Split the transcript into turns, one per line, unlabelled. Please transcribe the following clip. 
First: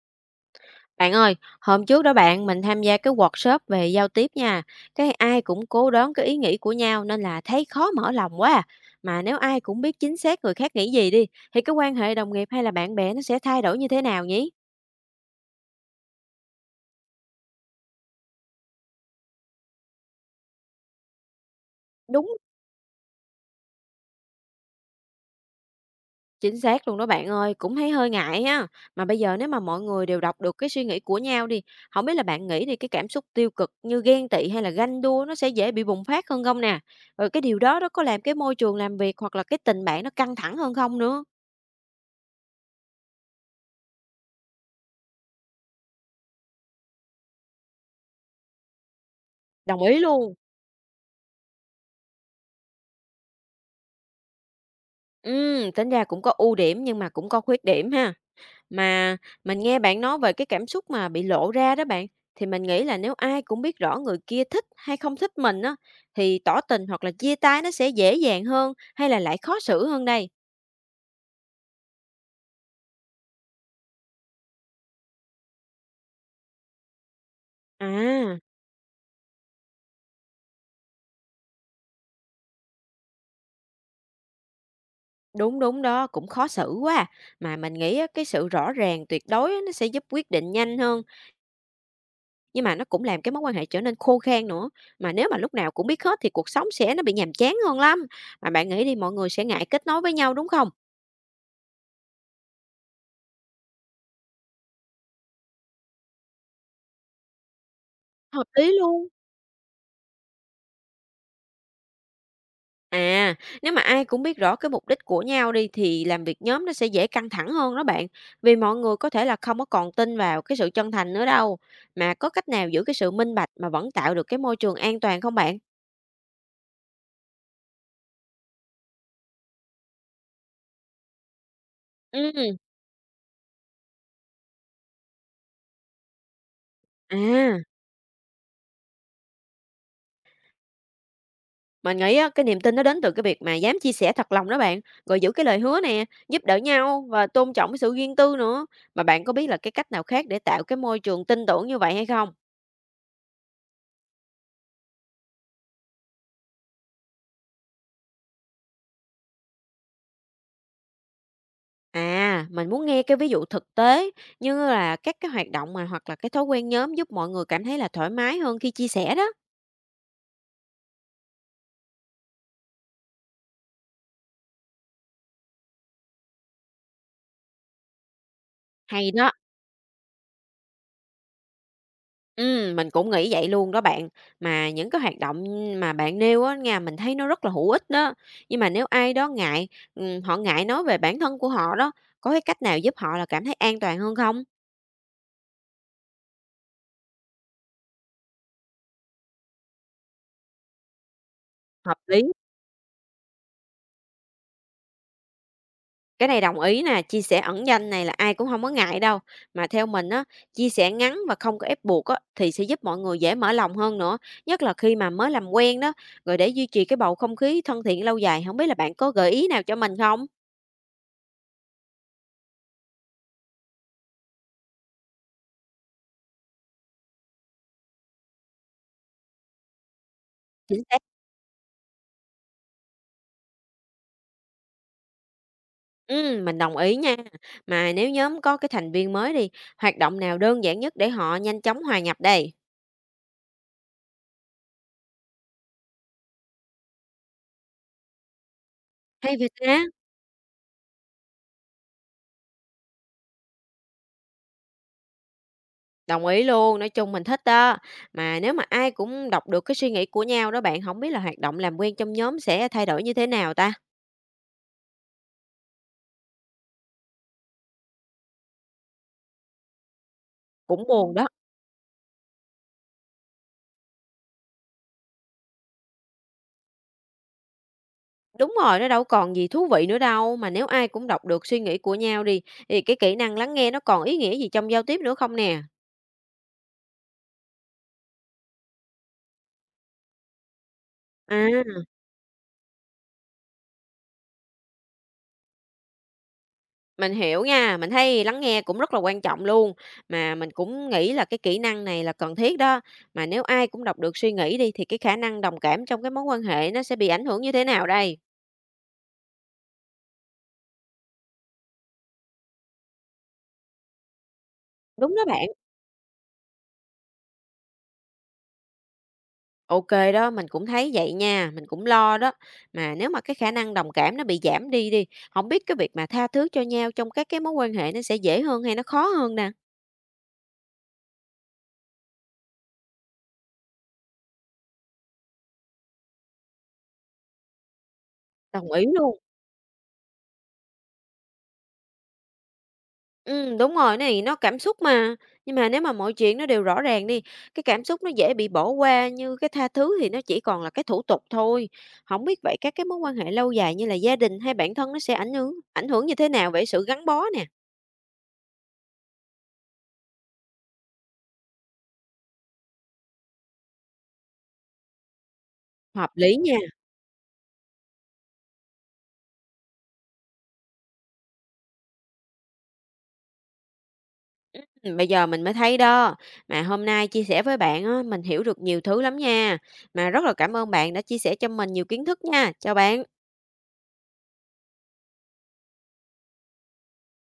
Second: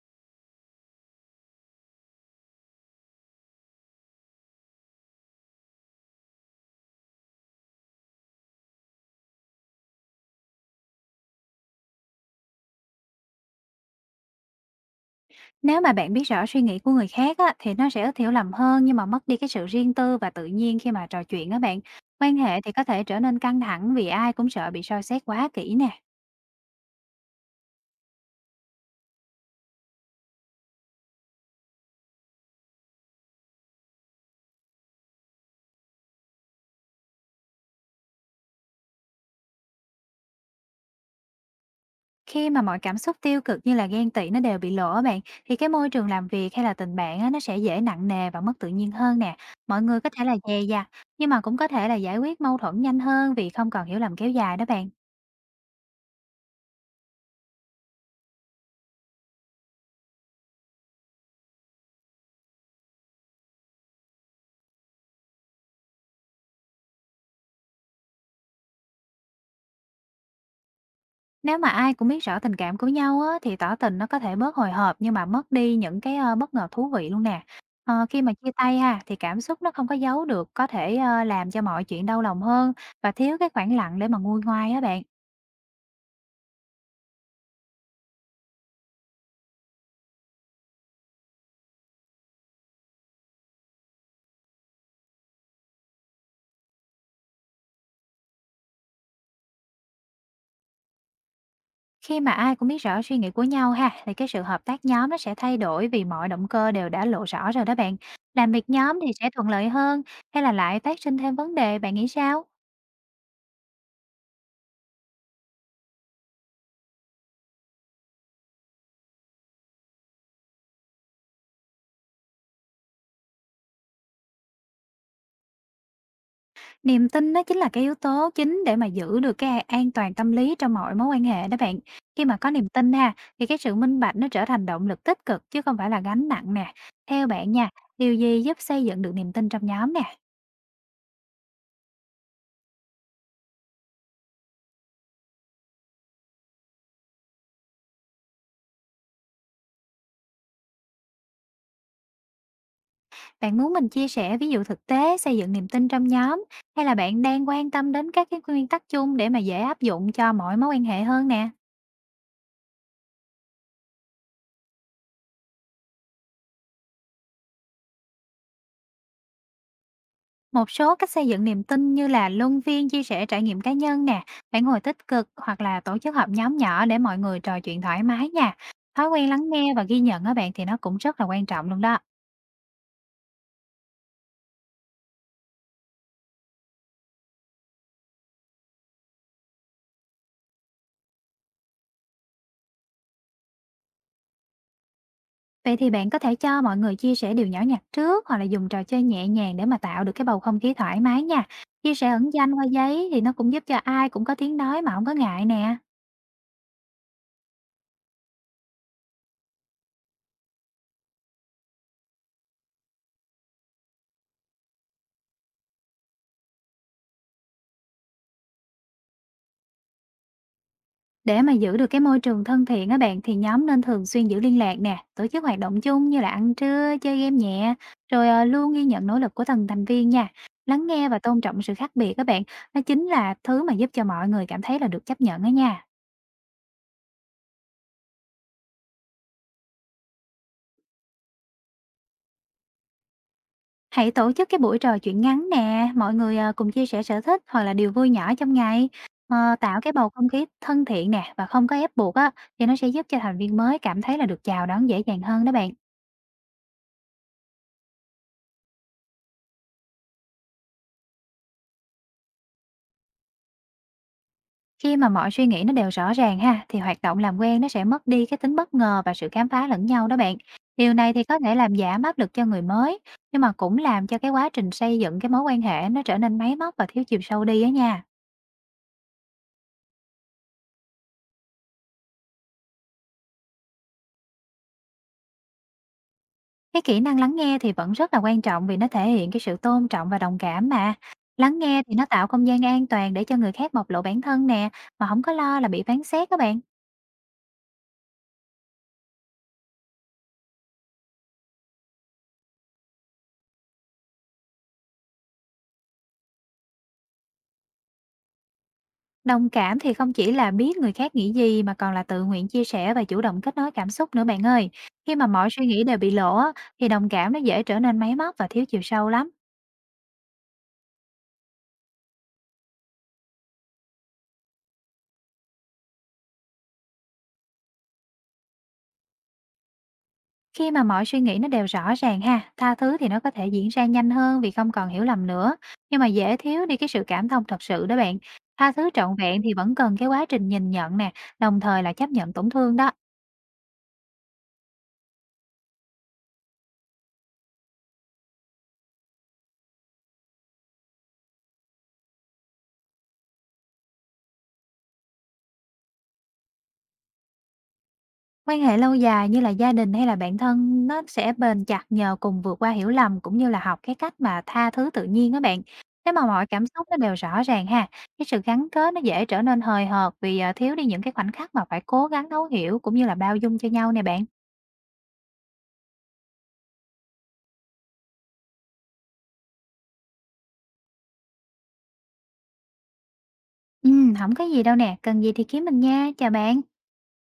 Bạn ơi, hôm trước đó bạn mình tham gia cái workshop về giao tiếp nha. Cái ai cũng cố đoán cái ý nghĩ của nhau nên là thấy khó mở lòng quá à. Mà nếu ai cũng biết chính xác người khác nghĩ gì đi thì cái quan hệ đồng nghiệp hay là bạn bè nó sẽ thay đổi như thế nào nhỉ?
Nếu mà bạn biết rõ suy nghĩ của người khác á, thì nó sẽ ít hiểu lầm hơn nhưng mà mất đi cái sự riêng tư và tự nhiên khi mà trò chuyện á bạn.
Đúng,
Quan hệ thì có thể trở nên căng thẳng vì ai cũng sợ bị soi xét quá kỹ nè.
chính xác luôn đó bạn ơi, cũng thấy hơi ngại ha. Mà bây giờ nếu mà mọi người đều đọc được cái suy nghĩ của nhau đi, không biết là bạn nghĩ thì cái cảm xúc tiêu cực như ghen tị hay là ganh đua nó sẽ dễ bị bùng phát hơn không nè? Rồi cái điều đó nó có làm cái môi trường làm việc hoặc là cái tình bạn nó căng thẳng hơn không nữa?
Khi mà mọi cảm xúc tiêu cực như là ghen tị nó đều bị lộ á bạn thì cái môi trường làm việc hay là tình bạn á, nó sẽ dễ nặng nề và mất tự nhiên hơn nè. Mọi
Đồng
người
ý
có thể
luôn.
là dè dặt nhưng mà cũng có thể là giải quyết mâu thuẫn nhanh hơn vì không còn hiểu lầm kéo dài đó bạn.
Tính ra cũng có ưu điểm nhưng mà cũng có khuyết điểm ha. Mà mình nghe bạn nói về cái cảm xúc mà bị lộ ra đó bạn, thì mình nghĩ là nếu ai cũng biết rõ người kia thích hay không thích mình á, thì tỏ tình hoặc là chia tay nó sẽ dễ dàng hơn hay là lại khó xử hơn đây?
Nếu mà ai cũng biết rõ tình cảm của nhau á, thì tỏ tình nó có thể bớt hồi hộp nhưng mà mất đi những cái, bất ngờ thú vị luôn nè. Khi mà
À,
chia tay ha, thì cảm xúc nó không có giấu được, có thể, làm cho mọi chuyện đau lòng hơn và thiếu cái khoảng lặng để mà nguôi ngoai á bạn.
đúng, đúng đó, cũng khó xử quá à. Mà mình nghĩ á, cái sự rõ ràng tuyệt đối á, nó sẽ giúp quyết định nhanh hơn. Nhưng mà nó cũng làm cái mối quan hệ trở nên khô khan nữa, mà nếu mà lúc nào cũng biết hết thì cuộc sống sẽ nó bị nhàm chán hơn lắm. Mà bạn nghĩ đi, mọi người sẽ ngại kết nối với nhau, đúng không?
Khi mà ai cũng biết rõ suy nghĩ của nhau ha, thì cái sự hợp tác nhóm nó sẽ thay đổi vì mọi động cơ đều đã lộ rõ rồi đó bạn.
Hợp
Làm việc
lý
nhóm
luôn.
thì sẽ thuận lợi hơn hay là lại phát sinh thêm vấn đề, bạn nghĩ sao?
À, nếu mà ai cũng biết rõ cái mục đích của nhau đi thì làm việc nhóm nó sẽ dễ căng thẳng hơn đó bạn. Vì mọi người có thể là không có còn tin vào cái sự chân thành nữa đâu. Mà có cách nào giữ cái sự minh bạch mà vẫn tạo được cái môi trường an toàn không bạn?
Niềm tin đó chính là cái yếu tố chính để mà giữ được cái an toàn tâm lý trong mọi mối quan hệ đó bạn. Khi mà
Ừ.
có niềm tin ha, thì cái sự minh bạch nó trở thành động lực tích cực chứ không phải là gánh nặng nè. Theo bạn
À.
nha, điều gì giúp xây dựng được niềm tin trong nhóm nè?
Mình nghĩ á, cái niềm tin nó đến từ cái việc mà dám chia sẻ thật lòng đó bạn, rồi giữ cái lời hứa nè, giúp đỡ nhau và tôn trọng cái sự riêng tư nữa. Mà bạn có biết là cái cách nào khác để tạo cái môi trường tin tưởng như vậy hay không?
Bạn muốn mình chia sẻ ví dụ thực tế xây dựng niềm tin trong nhóm hay là bạn đang quan tâm đến các cái nguyên tắc chung để mà dễ áp dụng cho mọi mối quan hệ hơn nè?
À, mình muốn nghe cái ví dụ thực tế như là các cái hoạt động mà hoặc là cái thói quen nhóm giúp mọi người cảm thấy là thoải mái hơn khi chia sẻ đó.
Một số cách xây dựng niềm tin như là luân phiên chia sẻ trải nghiệm cá nhân nè, phản hồi tích cực hoặc là tổ chức họp nhóm nhỏ để mọi người trò chuyện thoải mái nha. Thói
Hay
quen
đó.
lắng nghe và ghi nhận á bạn thì nó cũng rất là quan trọng luôn đó.
Mình cũng nghĩ vậy luôn đó bạn. Mà những cái hoạt động mà bạn nêu á nha, mình thấy nó rất là hữu ích đó. Nhưng mà nếu ai đó ngại, họ ngại nói về bản thân của họ đó, có cái cách nào giúp họ là cảm thấy an toàn hơn không?
Vậy thì bạn có thể cho mọi người chia sẻ điều nhỏ nhặt trước hoặc là dùng trò chơi nhẹ nhàng để mà tạo được cái bầu không khí thoải mái nha. Chia
Hợp
sẻ
lý.
ẩn danh qua giấy thì nó cũng giúp cho ai cũng có tiếng nói mà không có ngại nè.
Cái này đồng ý nè, chia sẻ ẩn danh này là ai cũng không có ngại đâu. Mà theo mình á, chia sẻ ngắn và không có ép buộc á, thì sẽ giúp mọi người dễ mở lòng hơn nữa, nhất là khi mà mới làm quen đó. Rồi để duy trì cái bầu không khí thân thiện lâu dài, không biết là bạn có gợi ý nào cho mình không?
Để mà giữ được cái môi trường thân thiện á bạn thì nhóm nên thường xuyên giữ liên lạc nè, tổ chức hoạt động chung như là ăn trưa, chơi game nhẹ, rồi luôn ghi nhận nỗ lực của từng thành viên nha.
Chính
Lắng nghe và tôn trọng sự khác biệt các bạn, nó chính là thứ mà giúp cho mọi người cảm thấy là được chấp nhận đó nha.
Mình đồng ý nha. Mà nếu nhóm có cái thành viên mới đi, hoạt động nào đơn giản nhất để họ nhanh chóng hòa nhập đây?
Hãy tổ chức cái buổi trò chuyện ngắn nè, mọi người cùng chia sẻ sở thích hoặc là điều vui nhỏ trong ngày.
Hay việt
Tạo
ta?
cái bầu không khí thân thiện nè và không có ép buộc á thì nó sẽ giúp cho thành viên mới cảm thấy là được chào đón dễ dàng hơn đó bạn.
Đồng ý luôn, nói chung mình thích đó. Mà nếu mà ai cũng đọc được cái suy nghĩ của nhau đó bạn, không biết là hoạt động làm quen trong nhóm sẽ thay đổi như thế nào ta?
Khi mà mọi suy nghĩ nó đều rõ ràng ha, thì hoạt động làm quen nó sẽ mất đi cái tính bất ngờ và sự khám phá lẫn nhau đó bạn.
Cũng
Điều này
buồn
thì
đó.
có thể làm giảm áp lực cho người mới, nhưng mà cũng làm cho cái quá trình xây dựng cái mối quan hệ nó trở nên máy móc và thiếu chiều sâu đi á nha.
Đúng rồi, nó đâu còn gì thú vị nữa đâu. Mà nếu ai cũng đọc được suy nghĩ của nhau đi, thì cái kỹ năng lắng nghe nó còn ý nghĩa gì trong giao tiếp nữa không nè?
Cái kỹ năng lắng nghe thì vẫn rất là quan trọng vì nó thể hiện cái sự tôn trọng và đồng cảm mà. Lắng
À.
nghe thì nó tạo không gian an toàn để cho người khác bộc lộ bản thân nè, mà không có lo là bị phán xét các bạn.
Mình hiểu nha, mình thấy lắng nghe cũng rất là quan trọng luôn, mà mình cũng nghĩ là cái kỹ năng này là cần thiết đó. Mà nếu ai cũng đọc được suy nghĩ đi thì cái khả năng đồng cảm trong cái mối quan hệ nó sẽ bị ảnh hưởng như thế nào đây?
Đồng cảm thì không chỉ là biết người khác nghĩ gì mà còn là tự nguyện chia sẻ và chủ động kết nối cảm xúc nữa bạn ơi. Khi
Đúng đó
mà
bạn.
mọi suy nghĩ đều bị lộ á, thì đồng cảm nó dễ trở nên máy móc và thiếu chiều sâu lắm.
Ok đó, mình cũng thấy vậy nha, mình cũng lo đó. Mà nếu mà cái khả năng đồng cảm nó bị giảm đi đi, không biết cái việc mà tha thứ cho nhau trong các cái mối quan hệ nó sẽ dễ hơn hay nó khó hơn nè?
Khi mà mọi suy nghĩ nó đều rõ ràng ha, tha thứ thì nó có thể diễn ra nhanh hơn vì không còn hiểu lầm nữa. Nhưng mà dễ thiếu đi cái sự cảm thông thật sự đó bạn. Tha
Đồng ý
thứ trọn
luôn.
vẹn thì vẫn cần cái quá trình nhìn nhận nè, đồng thời là chấp nhận tổn thương đó.
Đúng rồi, này nó cảm xúc mà, nhưng mà nếu mà mọi chuyện nó đều rõ ràng đi, cái cảm xúc nó dễ bị bỏ qua, như cái tha thứ thì nó chỉ còn là cái thủ tục thôi. Không biết vậy các cái mối quan hệ lâu dài như là gia đình hay bản thân nó sẽ ảnh hưởng như thế nào về sự gắn bó nè?
Quan hệ lâu dài như là gia đình hay là bạn thân nó sẽ bền chặt nhờ cùng vượt qua hiểu lầm cũng như là học cái cách mà tha thứ tự nhiên đó bạn.
Hợp
Nếu mà
lý
mọi
nha,
cảm xúc nó đều rõ ràng ha, cái sự gắn kết nó dễ trở nên hời hợt vì, thiếu đi những cái khoảnh khắc mà phải cố gắng thấu hiểu cũng như là bao dung cho nhau nè bạn.
bây giờ mình mới thấy đó. Mà hôm nay chia sẻ với bạn á, mình hiểu được nhiều thứ lắm nha. Mà rất là cảm ơn bạn đã chia sẻ cho mình nhiều kiến thức nha. Chào bạn.
Hổng có gì đâu nè, cần gì thì kiếm mình nha, chào bạn.